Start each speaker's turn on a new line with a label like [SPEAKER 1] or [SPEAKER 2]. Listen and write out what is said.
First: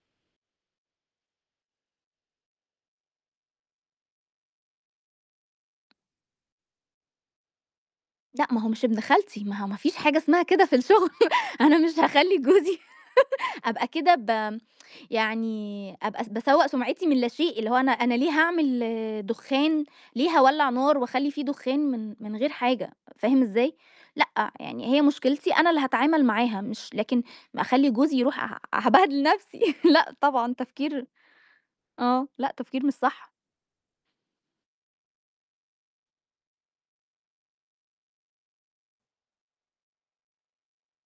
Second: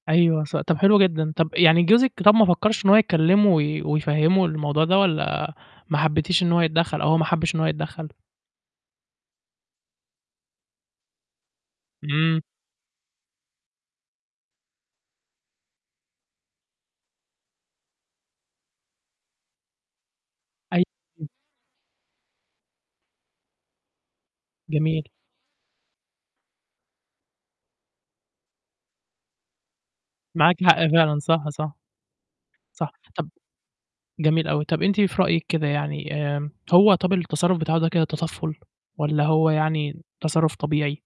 [SPEAKER 1] أيوه ص طَب حلو جدًا، طَب يعني جوزِك طَب ما فكّرش إن هو يكلّمه وي ويفهمُّه الموضوع ده والَّا ما حبيتيش إن هو يتدخل أو هو ما حبِّش إن هو يتدخل؟
[SPEAKER 2] لأ، ما هو مش ابن خالتي، ما هو ما فيش حاجة اسمها كده في الشغل أنا مش هاخلّي
[SPEAKER 1] إمم.
[SPEAKER 2] جوزي أبقى كده ب يعني أبقى با يعني آآ، أبقى باسوَّء سُمعِتي من لا شيء، اللي هو أنا أنا ليه هاعمل دخان ليه هاولّع
[SPEAKER 1] أيو
[SPEAKER 2] نار،
[SPEAKER 1] [unintelligible]
[SPEAKER 2] وأخلّي في دخان، من من غير حاجة فاهم إزاي؟ لأ، يعني هي
[SPEAKER 1] جميل.
[SPEAKER 2] مشكلتي أنا اللي هاتعامل معاها، مش لكن أخلّي جوزي يرُوح ه هابهدِل نفسي لأ، طبعًا
[SPEAKER 1] معاكِ حق
[SPEAKER 2] تفكير
[SPEAKER 1] فعلًا صح، صح.
[SPEAKER 2] آه، لأ تفكير
[SPEAKER 1] صح،
[SPEAKER 2] مش
[SPEAKER 1] طَب
[SPEAKER 2] صح.
[SPEAKER 1] جميل أوي، طَب أنتِ في رأيك كده يعني آآ، هو طَب التصرُّف بتاعه ده كده تطفُّل والَّا هو يعني تصرُّف طبيعي؟